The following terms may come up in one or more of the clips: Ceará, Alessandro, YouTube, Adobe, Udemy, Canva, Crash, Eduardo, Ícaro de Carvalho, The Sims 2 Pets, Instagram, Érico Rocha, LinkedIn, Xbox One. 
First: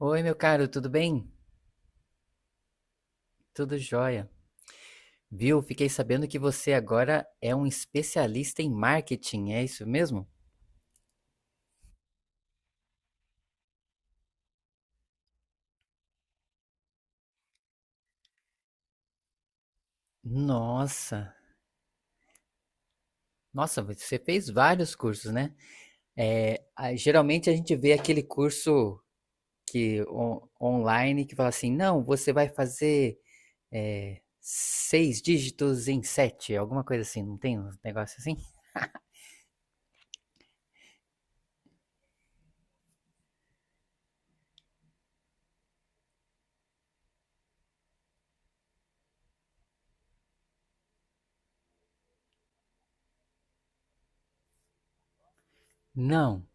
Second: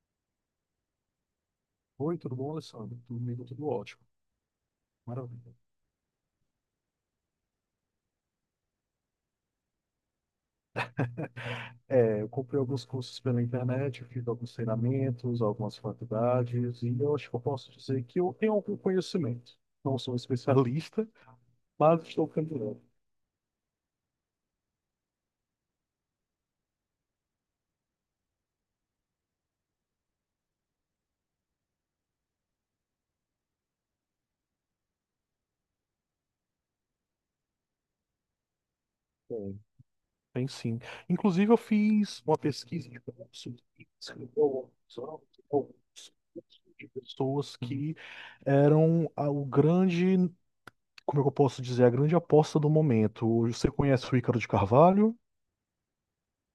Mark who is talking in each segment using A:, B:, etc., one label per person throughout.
A: Oi, meu caro, tudo bem? Tudo jóia. Viu? Fiquei sabendo que você agora é um especialista em marketing, é isso mesmo? Nossa, nossa, você fez vários cursos, né? Geralmente a gente vê aquele curso online que fala assim, não, você vai fazer seis dígitos em sete, alguma coisa assim, não tem um negócio assim?
B: É a grande aposta do momento. Você conhece o Ícaro de Carvalho?
A: Não.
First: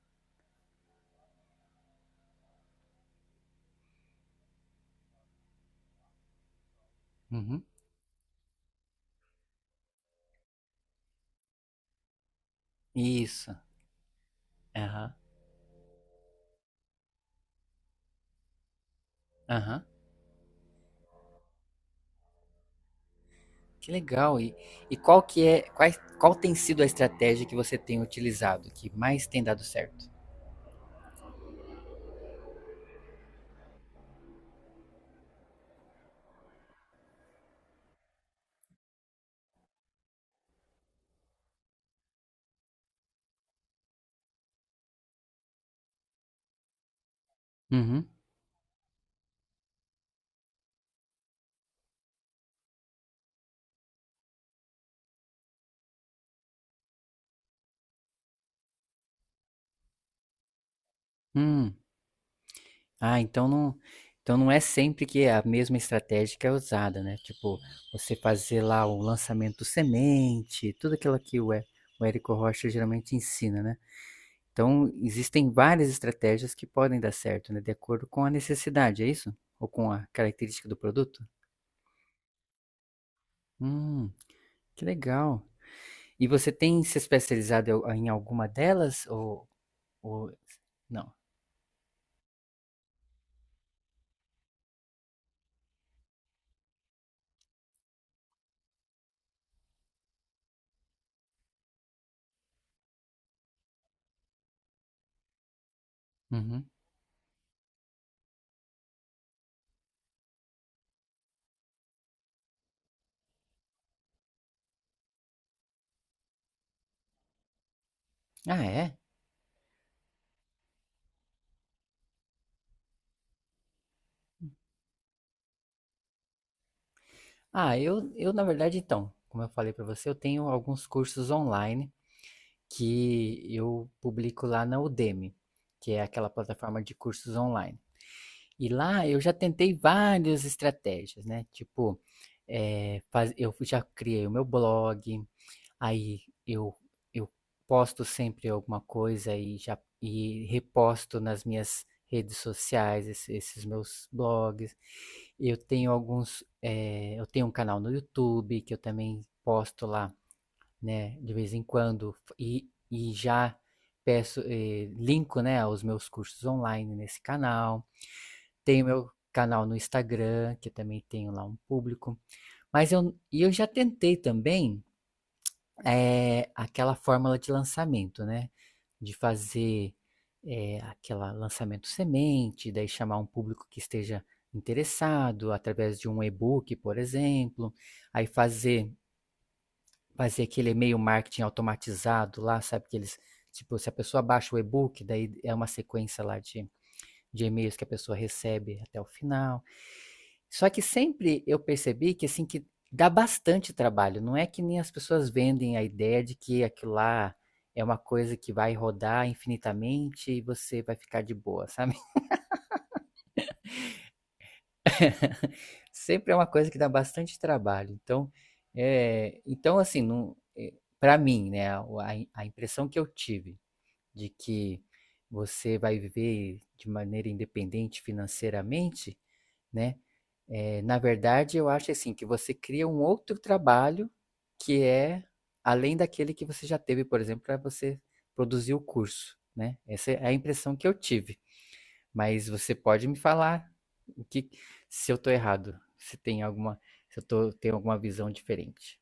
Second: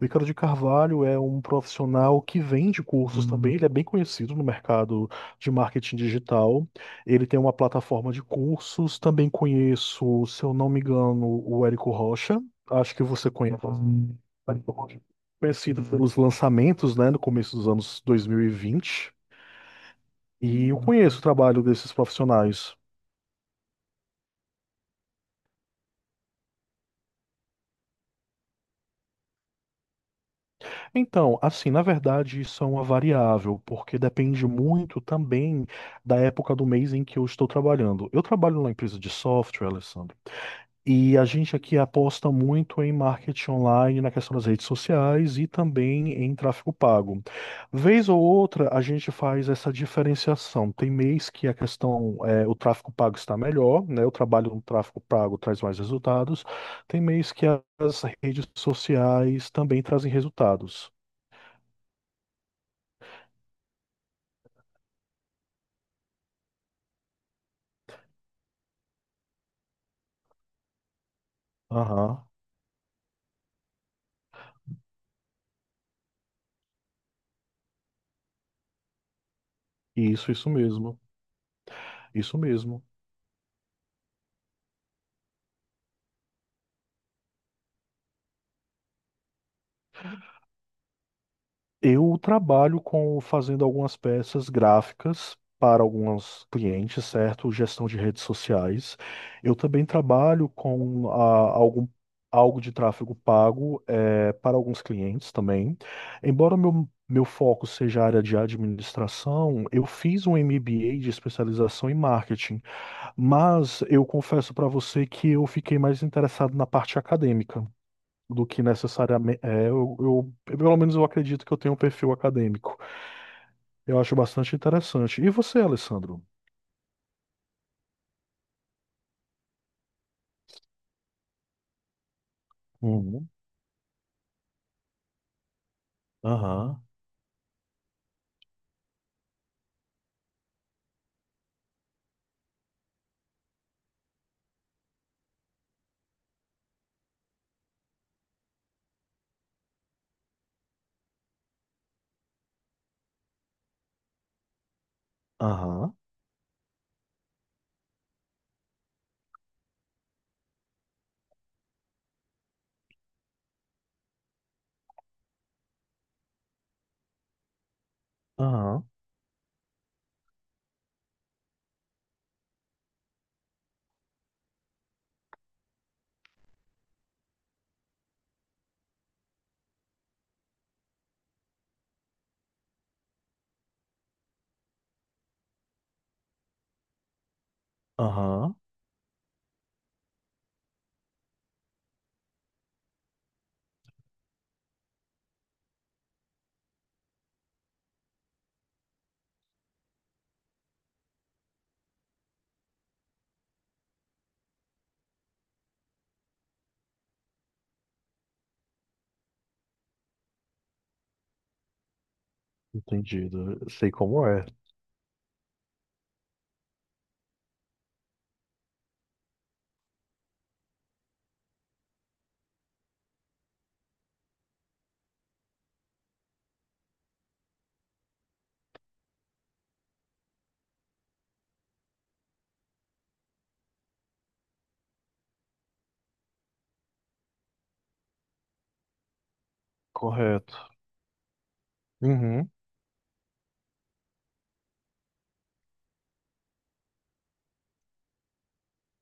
B: O Ícaro de Carvalho é um profissional que vende cursos também, ele é bem conhecido no mercado de marketing digital. Ele tem uma
A: Uhum.
B: plataforma de cursos. Também conheço, se eu não me engano, o Érico Rocha. Acho que você
A: Isso.
B: conhece,
A: Aham.
B: conhecido pelos lançamentos, né, no começo dos anos 2020. E
A: Aham.
B: vinte. E eu conheço o trabalho desses profissionais.
A: Que legal. E qual tem sido a estratégia que você tem utilizado, que mais tem dado certo?
B: Então, assim, na verdade, isso é uma variável, porque depende muito também da época do mês em que eu estou trabalhando. Eu trabalho numa empresa de software, Alessandro, e a gente aqui aposta muito em marketing online, na questão das redes sociais e também em tráfego pago.
A: Uhum.
B: Vez ou outra, a gente faz essa diferenciação. Tem mês que a questão, é, o tráfego pago está melhor, né? O trabalho no tráfego pago traz mais resultados. Tem mês que as redes sociais também trazem resultados.
A: Hum. Ah, então não é sempre que é a mesma estratégia que é usada, né? Tipo, você fazer lá o lançamento semente, tudo aquilo que o
B: Aham,
A: Érico Rocha geralmente ensina, né? Então existem várias estratégias que podem dar certo, né? De acordo com a necessidade, é isso? Ou com a
B: isso
A: característica do
B: mesmo,
A: produto?
B: isso mesmo.
A: Hum, que legal. E você tem se especializado em alguma delas? Ou não?
B: Eu trabalho com fazendo algumas peças gráficas para alguns clientes, certo? Gestão de redes sociais. Eu também trabalho com algum, algo de tráfego pago para alguns clientes também. Embora
A: Uhum.
B: meu foco seja a área de administração, eu fiz um MBA de especialização em marketing, mas eu confesso para você que eu fiquei mais interessado na parte acadêmica do
A: Ah,
B: que
A: é?
B: necessariamente é, eu, pelo menos eu acredito que eu tenho um perfil acadêmico. Eu acho bastante interessante. E você, Alessandro?
A: Ah, na verdade, então, como eu falei para você, eu tenho alguns cursos online
B: Uhum.
A: que eu publico lá na Udemy, que é aquela plataforma
B: Aham,
A: de cursos online. E lá eu já tentei várias estratégias, né? Tipo, eu já criei o meu blog. Aí eu eu posto sempre alguma coisa e já reposto nas minhas redes sociais esses meus blogs.
B: aham,
A: Eu tenho um canal no YouTube que eu também posto lá, né, de vez em quando, e já peço, linko, né, aos meus cursos online nesse canal.
B: aham,
A: Tenho meu canal no Instagram, que eu também tenho lá um público. Mas eu já tentei também aquela fórmula de lançamento, né? De fazer aquele lançamento semente, daí chamar um público que esteja interessado através de um e-book, por exemplo, aí
B: aham,
A: fazer aquele e-mail marketing automatizado lá, sabe, que eles, tipo, se a pessoa baixa o e-book, daí é uma sequência lá de e-mails que a pessoa recebe até o final. Só que sempre eu percebi que, assim, que dá bastante trabalho. Não é que nem as pessoas vendem a ideia de que aquilo lá é uma coisa que vai rodar infinitamente e você vai ficar de boa, sabe?
B: entendido.
A: Sempre é uma coisa que dá bastante trabalho. Então, assim, não, para mim, né, a impressão que eu tive de que você vai viver de maneira independente financeiramente, né? Na verdade, eu acho assim que você cria um outro trabalho que é além daquele que você já teve, por exemplo, para você produzir o curso, né? Essa é a
B: Correto.
A: impressão que eu tive. Mas
B: Uhum.
A: você pode me falar o que se eu tô errado, se tem se eu tenho alguma visão diferente.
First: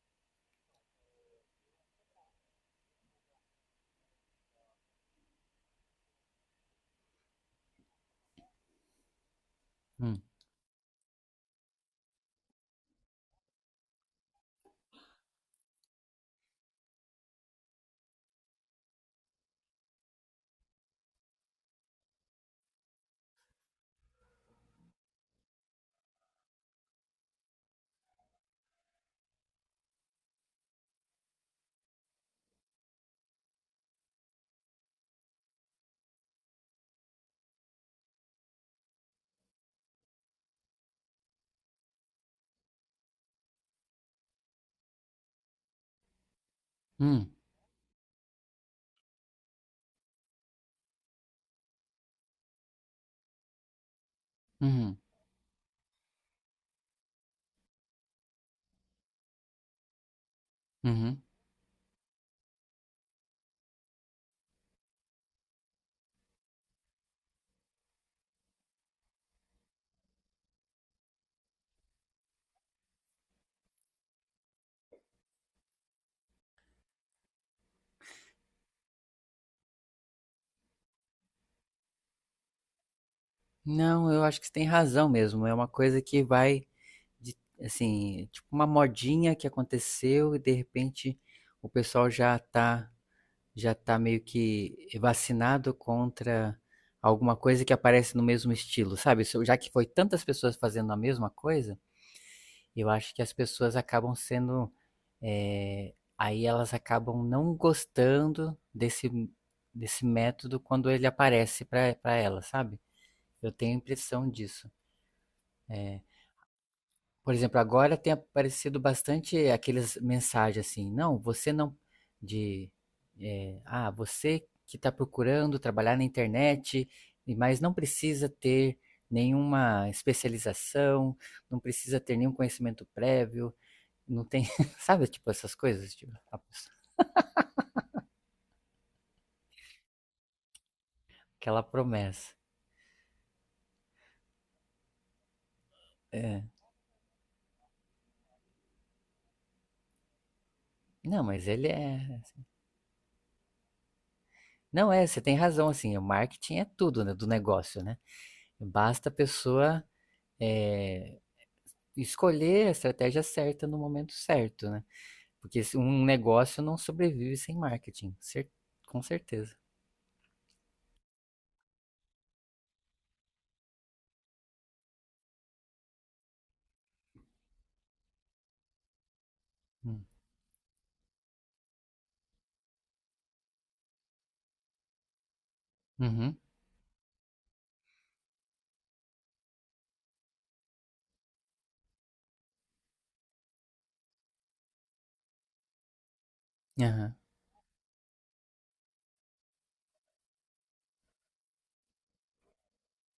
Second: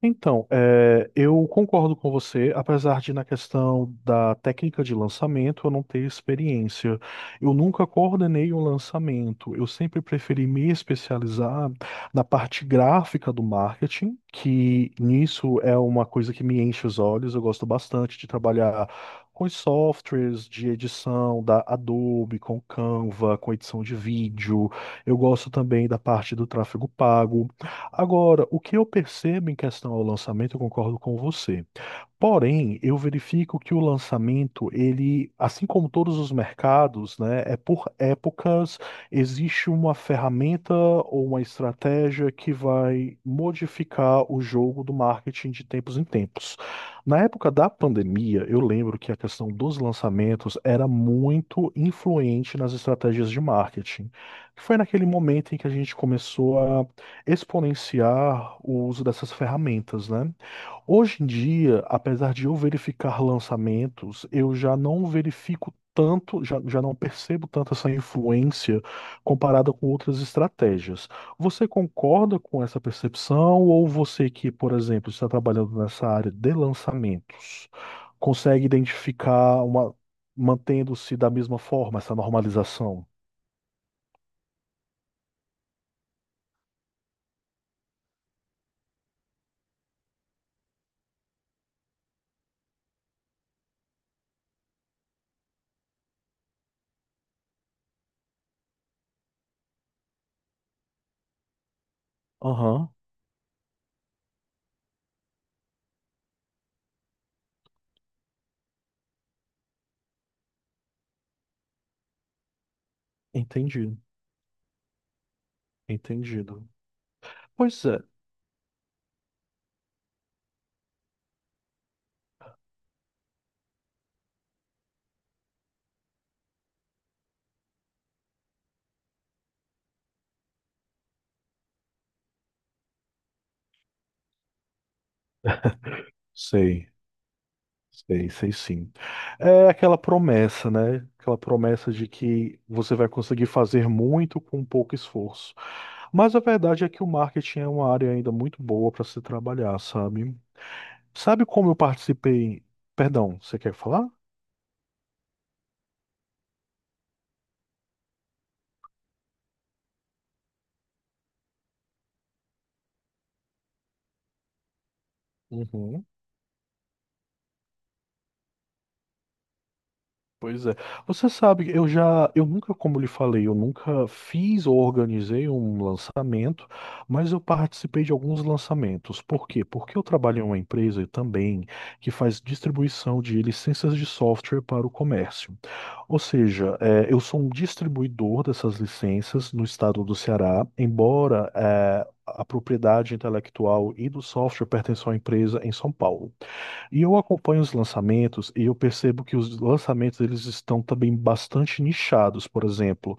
B: Então, é, eu concordo com você, apesar de na questão da técnica de lançamento eu não ter experiência. Eu nunca coordenei um lançamento, eu sempre
A: Hum,
B: preferi me especializar na parte gráfica do marketing, que nisso é uma coisa que me enche os olhos, eu gosto bastante de trabalhar com os softwares de edição da Adobe, com Canva, com edição de vídeo. Eu gosto também da parte do tráfego pago. Agora, o que eu percebo em questão ao lançamento, eu concordo com você. Porém, eu verifico que o lançamento, ele, assim como todos os mercados, né, é por épocas, existe uma ferramenta ou uma estratégia que vai modificar o jogo do marketing de tempos em tempos. Na
A: hum,
B: época da pandemia, eu lembro que a questão dos lançamentos era muito influente nas estratégias de marketing. Foi
A: uhum,
B: naquele momento em que a gente começou a exponenciar o uso dessas ferramentas, né?
A: uhum.
B: Hoje em dia, apesar de eu verificar lançamentos, eu já não verifico tanto, já, já não percebo tanto essa influência comparada com outras estratégias. Você concorda com essa percepção ou você que, por exemplo, está trabalhando nessa área de lançamentos, consegue identificar uma, mantendo-se da mesma forma essa normalização?
A: Não, eu acho que você tem razão mesmo. É uma coisa que De, assim, tipo, uma modinha que aconteceu e de repente o pessoal já tá meio que vacinado contra alguma coisa que aparece no mesmo estilo, sabe? Isso- Já que foi tantas pessoas fazendo a mesma coisa, eu
B: Aham,
A: acho que as pessoas acabam sendo. Aí elas acabam não gostando desse método quando ele aparece para elas, sabe? Eu tenho a
B: entendi,
A: impressão disso. É,
B: entendi.
A: por exemplo,
B: Pois
A: agora
B: é,
A: tem aparecido bastante aquelas mensagens assim, não, você não, de, é, ah, você que está procurando trabalhar na internet, mas não precisa ter nenhuma especialização, não precisa ter nenhum conhecimento prévio, não tem, sabe, tipo essas coisas,
B: sei. Sei, sei sim. É aquela promessa, né? Aquela
A: aquela
B: promessa de
A: promessa.
B: que você vai conseguir fazer muito com pouco esforço. Mas a
A: É.
B: verdade é que o marketing é uma área ainda muito boa para se trabalhar, sabe?
A: Não,
B: Sabe
A: mas ele
B: como eu
A: é,
B: participei? Perdão, você quer falar?
A: não é, você tem razão, assim, o marketing é tudo, né, do negócio, né? Basta a pessoa eh, escolher a estratégia certa no momento certo, né? Porque se- Um
B: Uhum.
A: negócio não sobrevive sem marketing, com certeza.
B: Pois é. Você sabe, eu já, eu nunca, como lhe falei, eu nunca fiz ou organizei um lançamento, mas eu participei de alguns lançamentos. Por quê? Porque eu
A: Hum.
B: trabalho em uma empresa também que faz distribuição de licenças de software para o comércio. Ou
A: Uhum.
B: seja, eu sou um distribuidor dessas licenças no estado do Ceará, embora a propriedade intelectual e do software pertençam à empresa em São Paulo. E
A: Aham.
B: eu acompanho os lançamentos e eu percebo que os lançamentos eles estão também bastante nichados. Por exemplo,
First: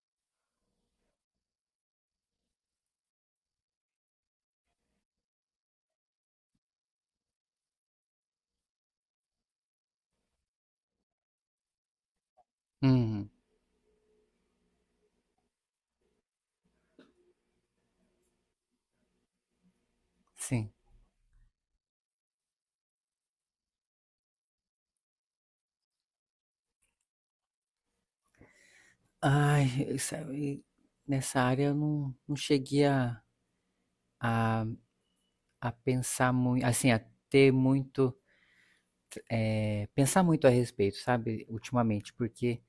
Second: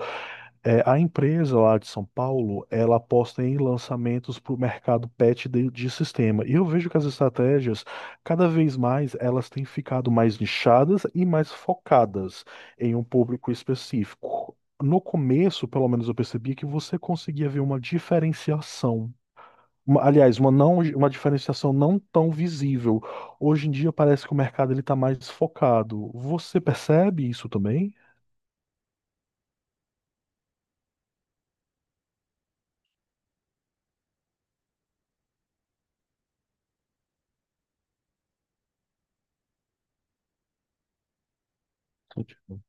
B: é, a empresa lá de São Paulo, ela aposta em lançamentos para o mercado pet de sistema. E eu vejo que as estratégias, cada vez mais, elas têm ficado mais nichadas e mais focadas em um
A: Uhum.
B: público específico. No começo, pelo menos, eu percebia que você conseguia ver uma diferenciação. Uma- Aliás, uma
A: Sim.
B: não, uma diferenciação não tão visível. Hoje em dia parece que o mercado ele está mais focado. Você percebe isso também?
A: Ai, sabe, nessa área eu não cheguei a, a pensar muito, assim, a ter pensar muito a respeito, sabe, ultimamente, porque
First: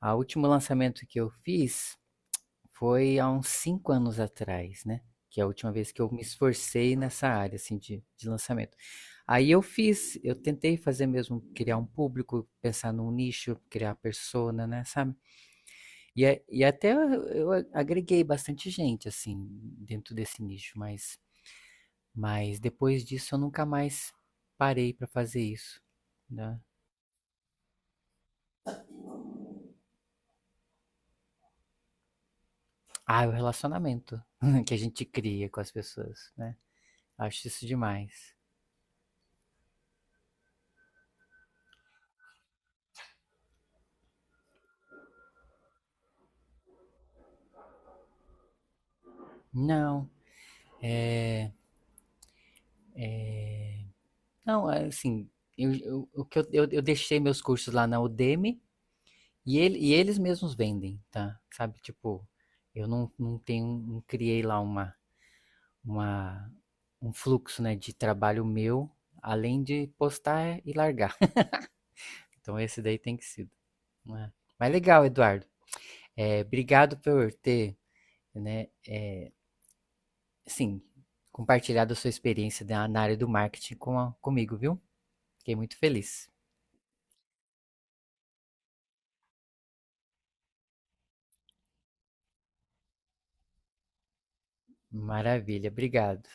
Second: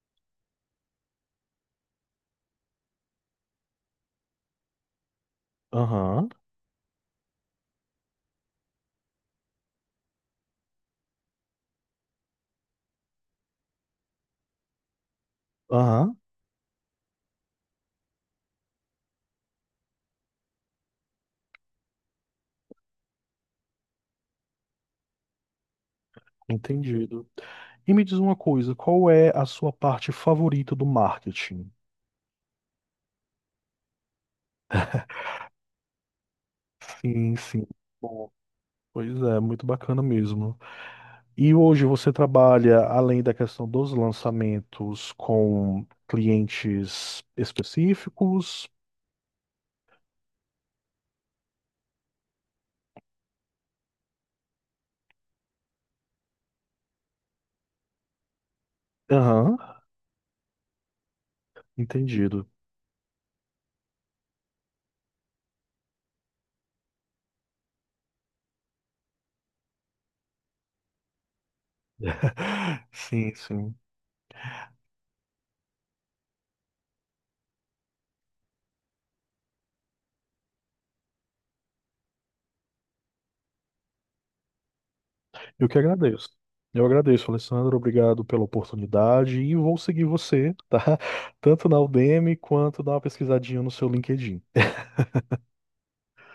A: a último lançamento que eu fiz foi há uns 5 anos atrás, né, que é a última vez que eu me
B: Aham,
A: esforcei nessa área, assim, de lançamento. Aí eu fiz, eu tentei fazer mesmo, criar um público, pensar num nicho, criar persona, né, sabe.
B: aham,
A: E a e até eu a- Agreguei bastante gente, assim, dentro desse nicho, mas depois disso eu nunca mais parei para fazer isso, né.
B: entendido. E me diz uma coisa, qual é a sua parte favorita do marketing?
A: Ah, o relacionamento que a gente cria com as pessoas, né.
B: Sim,
A: Acho isso
B: sim. Bom,
A: demais.
B: pois é, muito bacana mesmo. E hoje você trabalha, além da questão dos lançamentos, com clientes específicos?
A: Não. Não, é assim, eu, o que eu deixei meus cursos lá na Udemy
B: Aham,
A: e eles mesmos vendem, tá? Sabe, tipo,
B: entendido.
A: eu não tenho, não criei lá uma, um fluxo, né, de trabalho meu, além de postar e largar. Então esse daí tem que
B: Sim,
A: ser.
B: sim.
A: Né? Mas legal, Eduardo. Obrigado por ter, né, é, sim, compartilhado a sua experiência na área do marketing comigo, viu? Fiquei
B: Eu
A: muito
B: que
A: feliz.
B: agradeço. Eu agradeço, Alessandro. Obrigado pela oportunidade e vou seguir você, tá? Tanto na Udemy quanto dar uma pesquisadinha no seu LinkedIn.
A: Maravilha, obrigado.